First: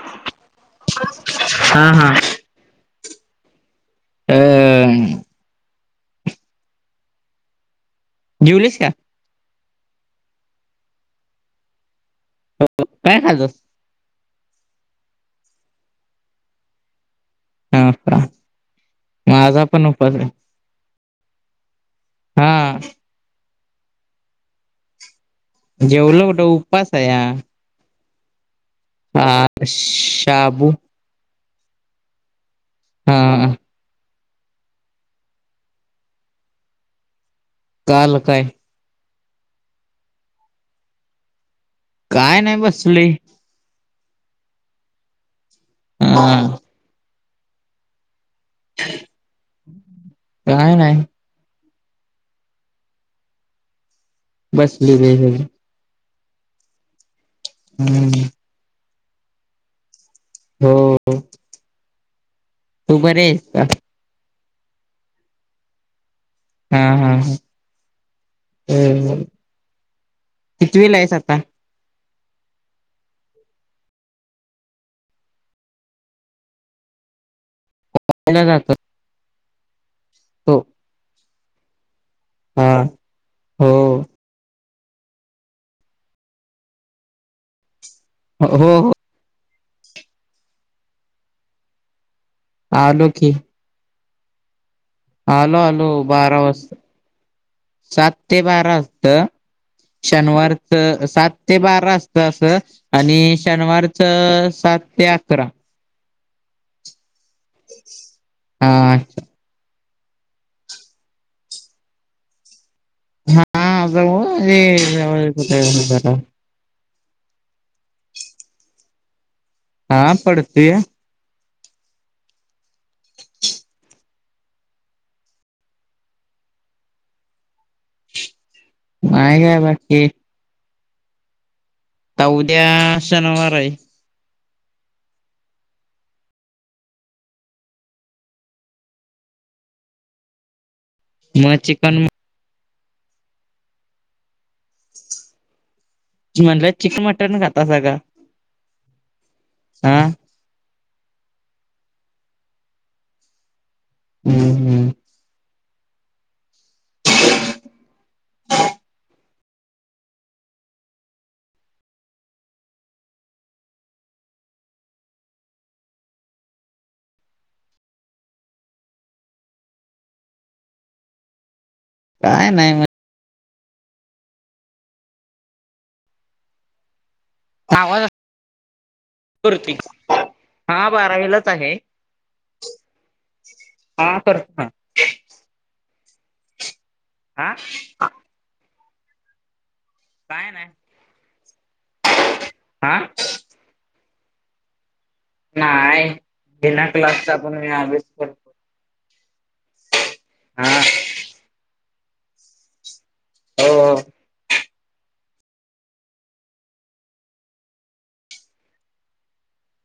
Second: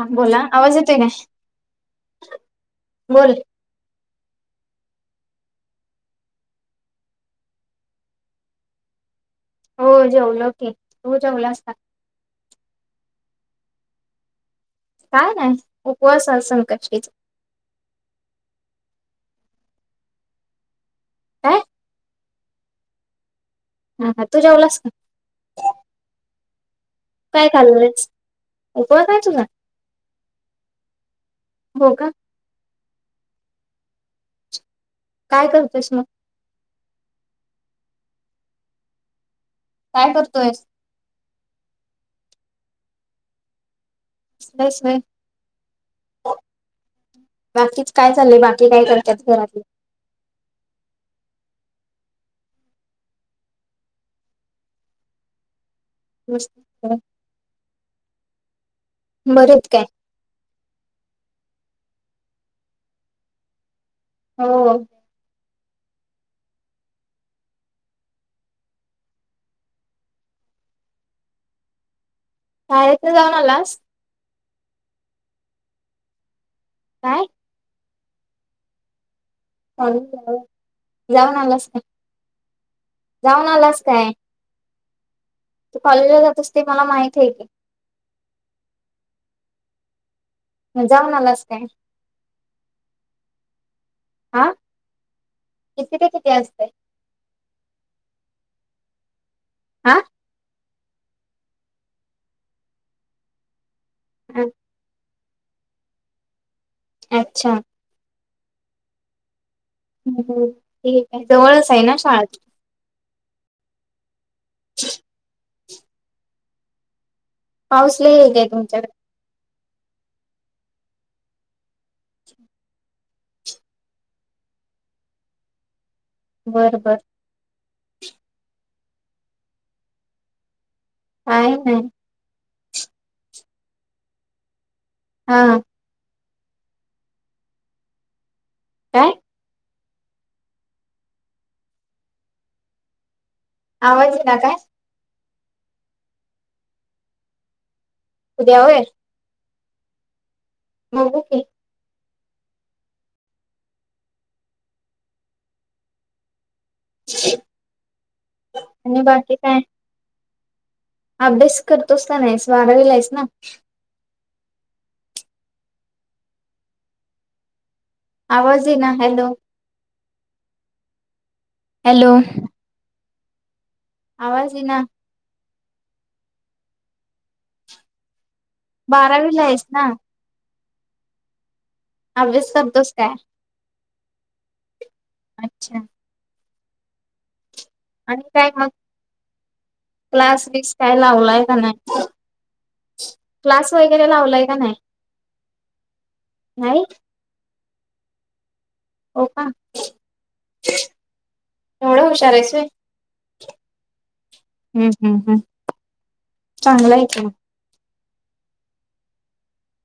ह बोलां आवाज येतोय काय? हा हा बोल [unintelligible] जेवलीसं काय? हो जेवलोकी, तू जेवलास काय? काय खालंस? काय नाही? उपवास असल [unintelligible] ह [inaudible] माझा पण उपास हाय. काय हा हा - हा तू जेवलास का?. - जेवलो कुठं? उपास काय? खांललयस... ह शाबून... होव का.... हा, हम्म.. काय? करतोस मग... कालं काय? काय? करतोयस... काय नाही बसलोय.... तस आह.... हम्.... बाकीच काय चाललंय बाकी काय? करतात, घरातले... काय् नाही.... बसलेले आहेत सगळे... बसं -. हम्म.. बरंच काय? आहेत काय... हो येत.... तू बर आहेसं का? हो अ... हा हा हं ह्.... कित वीला आहेच आता?... शाळेत न जाऊनलास.... काय?.. पुणय राहते... हळु हळु जाऊन आलास का. हा जाऊन हो आलास काय? तू कॉलेजला जातसते माहती आहे की.... हो हो... मग जाऊणा आला अस काय? आलो की... आअं.... आलो आलो बारा वाजस सात ते बारा वाजत...... हा शनिवार सात ते बारा असत असं आणि शनिवार..... सात ते अकरा.... अच्छा.... हा अच्छा.... हम् ठीक आहे जवळच आहे ना शाळ... हाुठ.. पाऊस लई आहे का तुमच्याकडे... हा पडतेय... बर बर.... मग काय बाकी.. काय नाही... आता उद्या शनिवार आहे... हा.... काय... मग चिकन म.... आवाज ना काय म्हटलं चिकन मटन खाता सगळं उद्यावर हम बघू की हम्म हम्म आणि बाकी काय अभ्यास करतोस का नाहीस बारावीला आहेस ना आवाज ईना हॅलो हॅलो काय नाही मग आवाज ईना आ वाज बारावीला आहेस ना हा बारावीलाच आहे अभ्यास करतोस काय हा कर अच्छा आ आणि काय मग क्लास विक्स काय लावलाय का नाही आ क्लास वगैरे लावलाय का नाही नाहीय नाही बीना क्लासचा पण मी अभ्यास करतो हो का हा एवढं हुशार आहेस व्हय हो हम् हम् हम् चांगला आहे का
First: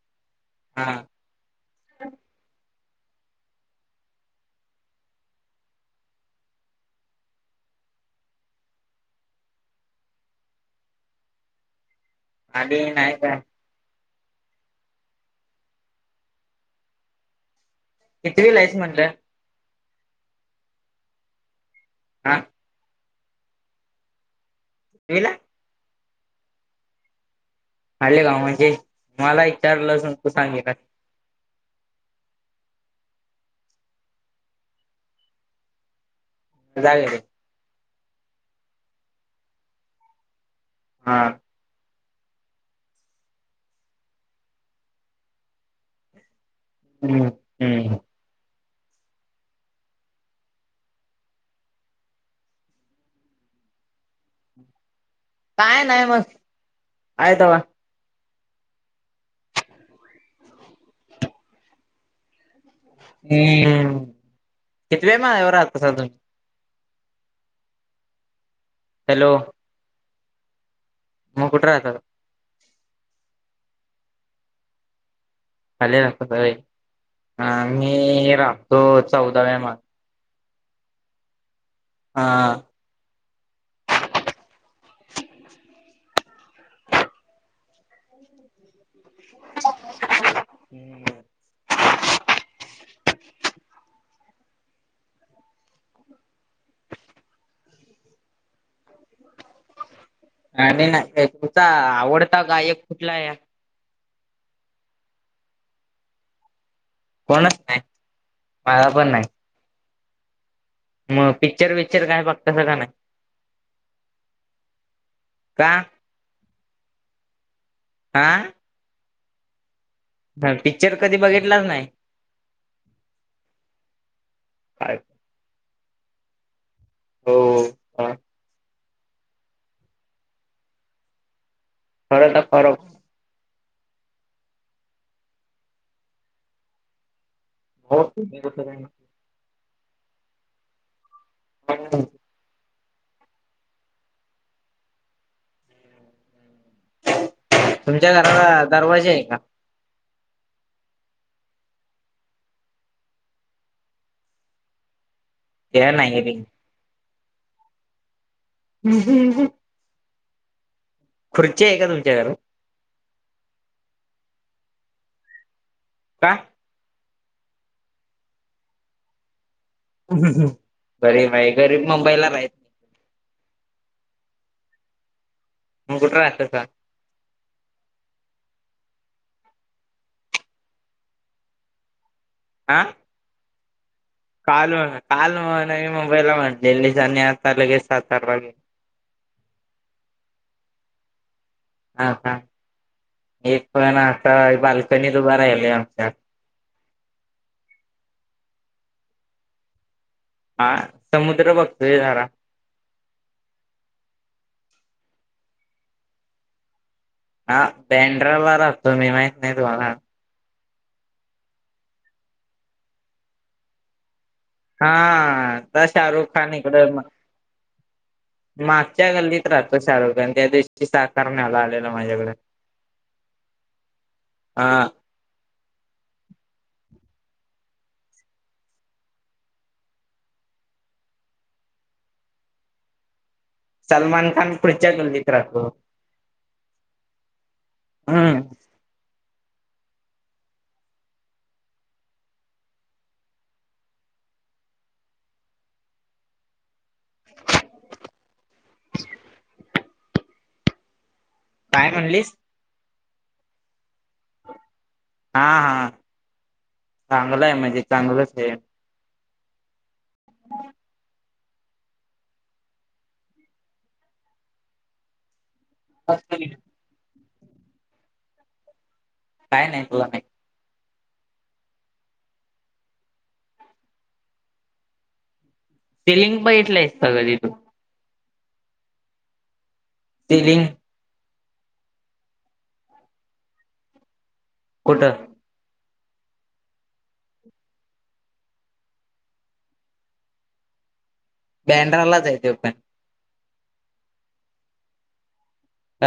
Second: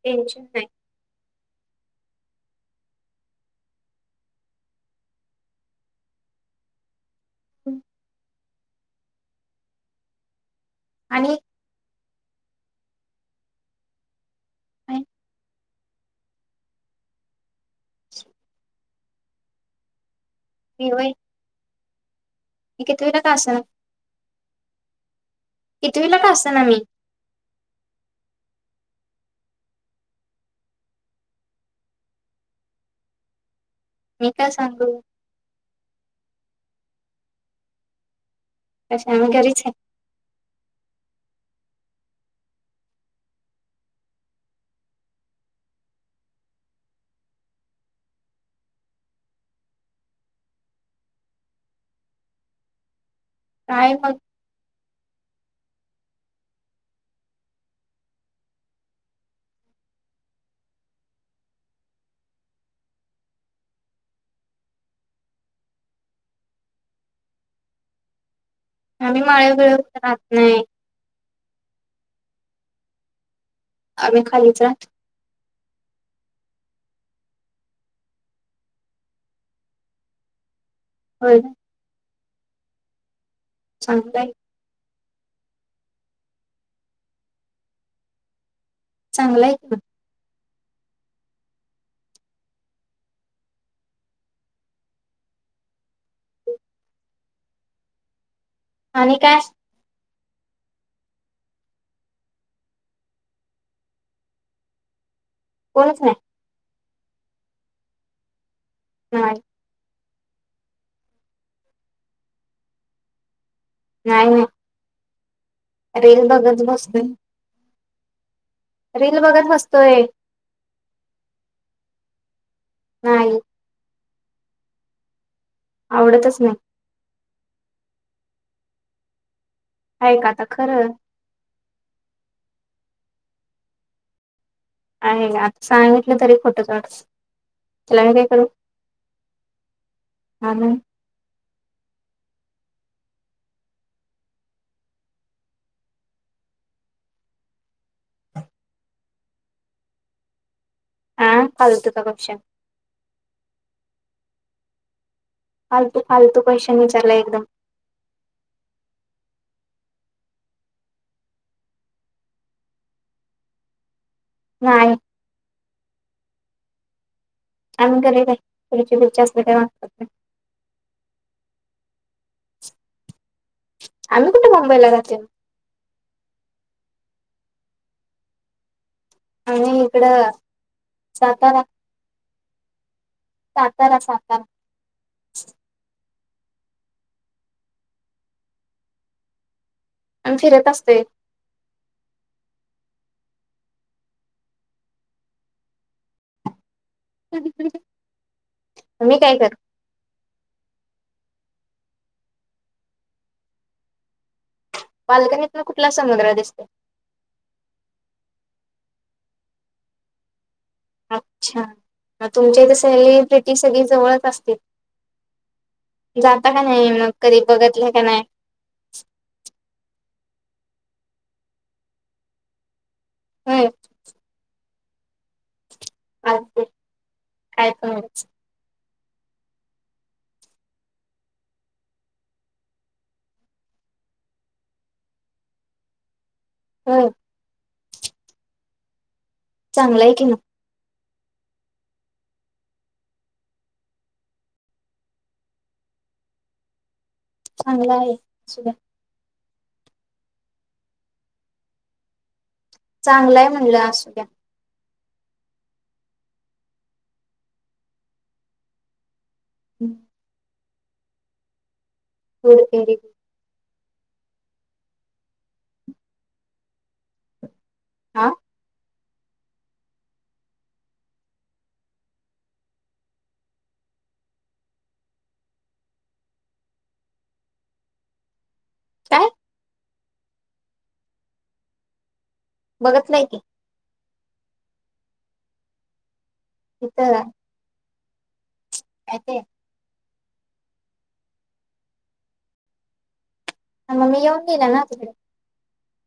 तेज हा हम् आणि आध नाही का का कितवीला आहेस म्हणलं हवय हा कितवीला का असणा येला कित वीला का असं ना मी आले गाव म्हणजे मला एक चार लस तू सांगे का [inaudible] मी काय सांगू जाग र अ आम कररीच हा हम्म हम्म काय फक् काय नाही मस आहे तेव हम्म कती व मावर आात क साधून आम्ही हॅलो माळगळ राहत नाही मग कुठ्र आहता आम्ही खालीचहात खलेत स अ मी राहतो चौदाव्या माग. हो. हा. सांगताय. चांगला आहे का. हम्म. आणि काय. आणि तुचा आवडता गायक कुठला आहे. बच. कोणच नाही मला पण नाही. मग पिक्चर वि्चर काय बघतस का नाही. नाही नाही. का रेल बघत बसते. आा. रील बघत बसतोय. ह पिक्चर कधी बघितलाच नाही. नाहीय. काय. आवडतच नाही. हो ह. आहे का आता खरं. खर तर कर. आहे का आता सांगितलं तरी खोटं तड. हो म तर. ह. हो. तुमच्या घराला दरवाजा आहे का. हह पाल तुका कष. ते फालतू नाही रिंग फालतू पैशन विचारला एकदम. हम्म हम. खुर्ची आहे का तुमच्याकर. नाहीय. का. आम्ही घ असत. गरीब आहे गरीब मुंबाईलला राहच नाही. आम्ही कुठे मुंबईला जाते मग कुठे राहत का. आणि इकडं सातारा. आह. सातारा सातारा काल काल म नाही म. ला म्हणलेली आतार लगेच सातार वागे. आ फिरत असते. हा का. एक पण आता बाल्कनीत उभं राहिलय आमच्यात. मी काय कर. हा समुद्र बघतोय जारा. पालकणीतून कुठला समुग्र दिसते. हा बँड्राला राहतो मी माहित नाही तुम्हाला. अच्छा तुमच्या इथ सेलिब्रिटी सगळी जवळच अस. हा तर शाहरुख खान का इकडे. नाही मग कधी बघितलं का नाही मागच्या गल्लीत राहतो शाहरुख खान त्या दिवशी साकार न्यायला आलेला माझ्याकडे हम्म हा अू काय पण सलमान खान पुढच्या गल्लीत राखो हम्म हम चांगलंय की ना चांगला आहे काय म्हणलीस चांगलंय म्हणलं असू द्या हा हा चांगलं आहे म्हणजे चांगलंच आहे होडर अस हा काय नाही तुला नाही सिलिंग पण इटलंय सग तथू काय फिलिंग बघत नाही की कुठ इ तर काते बँड्रालाच येत पण मग मी येऊन गेला ना तिकडे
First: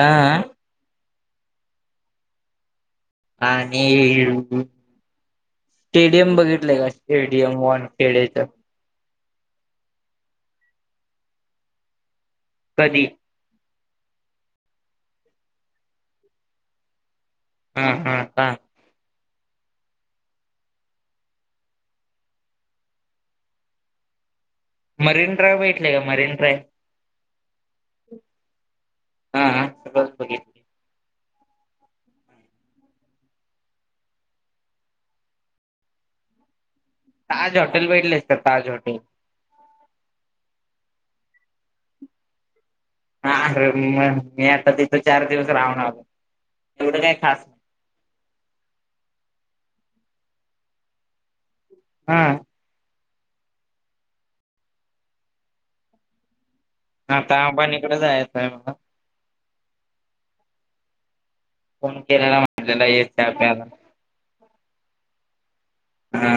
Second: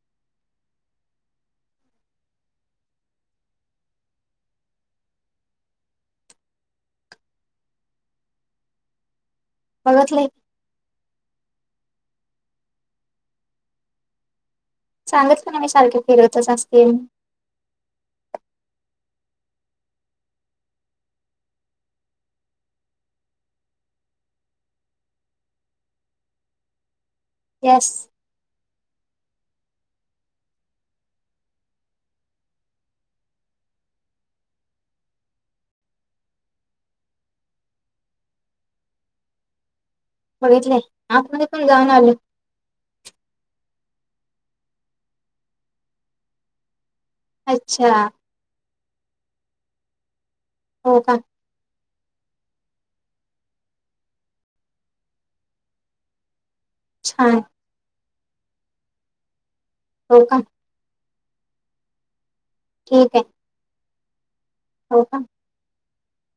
आह आणिळ स्टेडियम बघितलंय का स्टेडियम वन खेडेच बघत नाही कधी सांगितलं ना मी सारखेच फील होत असतील हम हा का मरीन ड्रायव्ह भेटलेय का मरीन ड्राय येस हा ह बघ ताज होॉटेल बटलेच ताज होॉटेल बघितलंय आता म पण जााऊन आल हा अरे मग मी आता तिथं चार दिवस राहणारो अच्छा हो का हा छान हता अंबाणीकडे जायचं आहे मला हो का फण केलेला म्हटलेला य ठीक आहे आपल्याला हो का हा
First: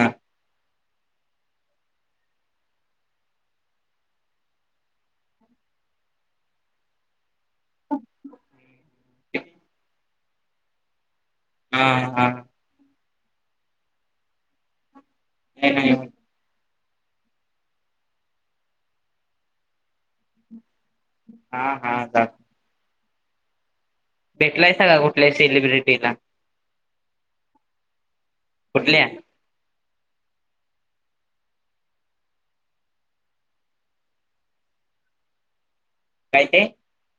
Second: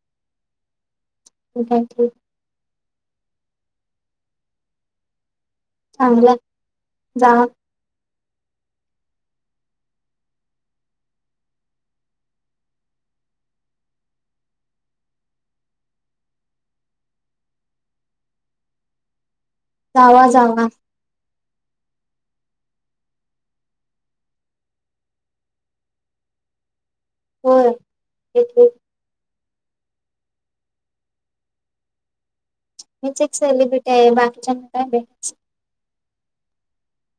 थँक्यू चांगलं जा हा, हा. नाही, नाही. जावा, जावा. हा, हा. चा भेटलायसा का कुठल्या सेलिब्रिटीला? हो. एक एक. कुठल्या मीच एक सेलिब्रिटी आहे बाकीच्या म काय भययचं. काय ते?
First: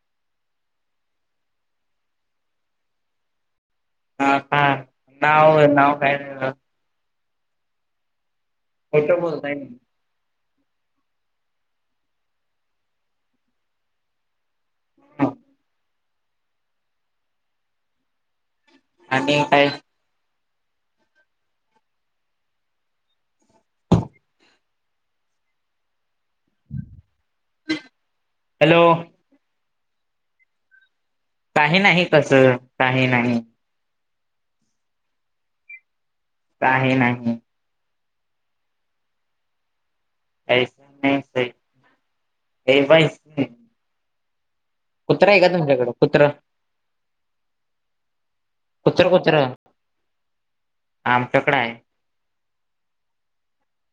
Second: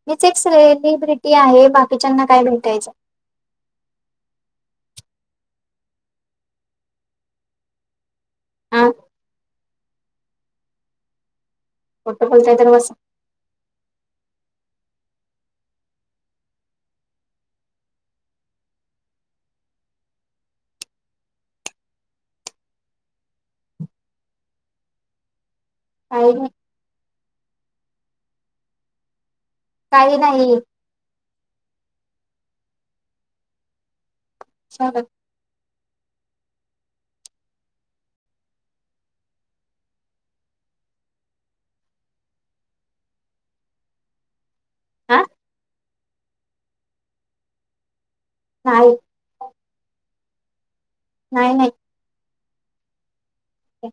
मिच एक सेलिब्रिटी आहे बाकीच्यांना काय भेटायचं. ह का. नाव नाव काय तुझं? हा खोटं बोलतायं ना? खोटं बोलतायं तर बसं. हा. आणि काय? काही नाही हॅलो. काही नाही. काही नाही कसं काही नाही. ह. काही नाही. ऐकु येत नाही. ये बाई [unintelligible] कुत्र हाय का तुमच्याकडं कुत्र? नाही कुत्र कुत्र. नाही आमच्याकड हाय. हो.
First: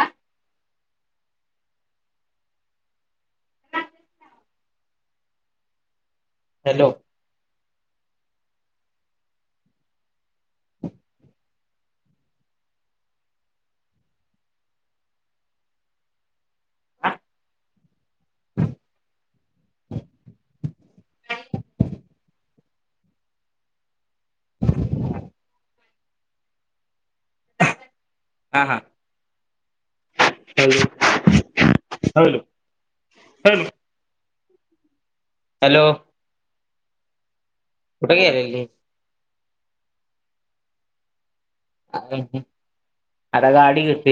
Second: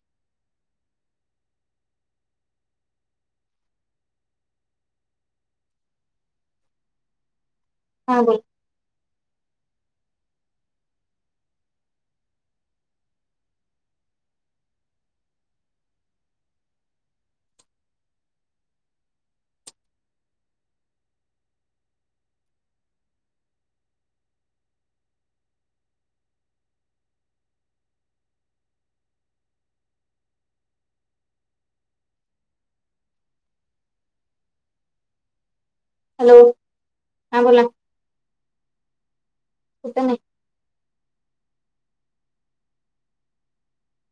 आ. हॅलो. हा बोल. हा हा. Hello, hello, hello. Hello. Hello हा बोला. कुठे गेलेली? कुठ नाही. अ आता गाडी घेतलीया.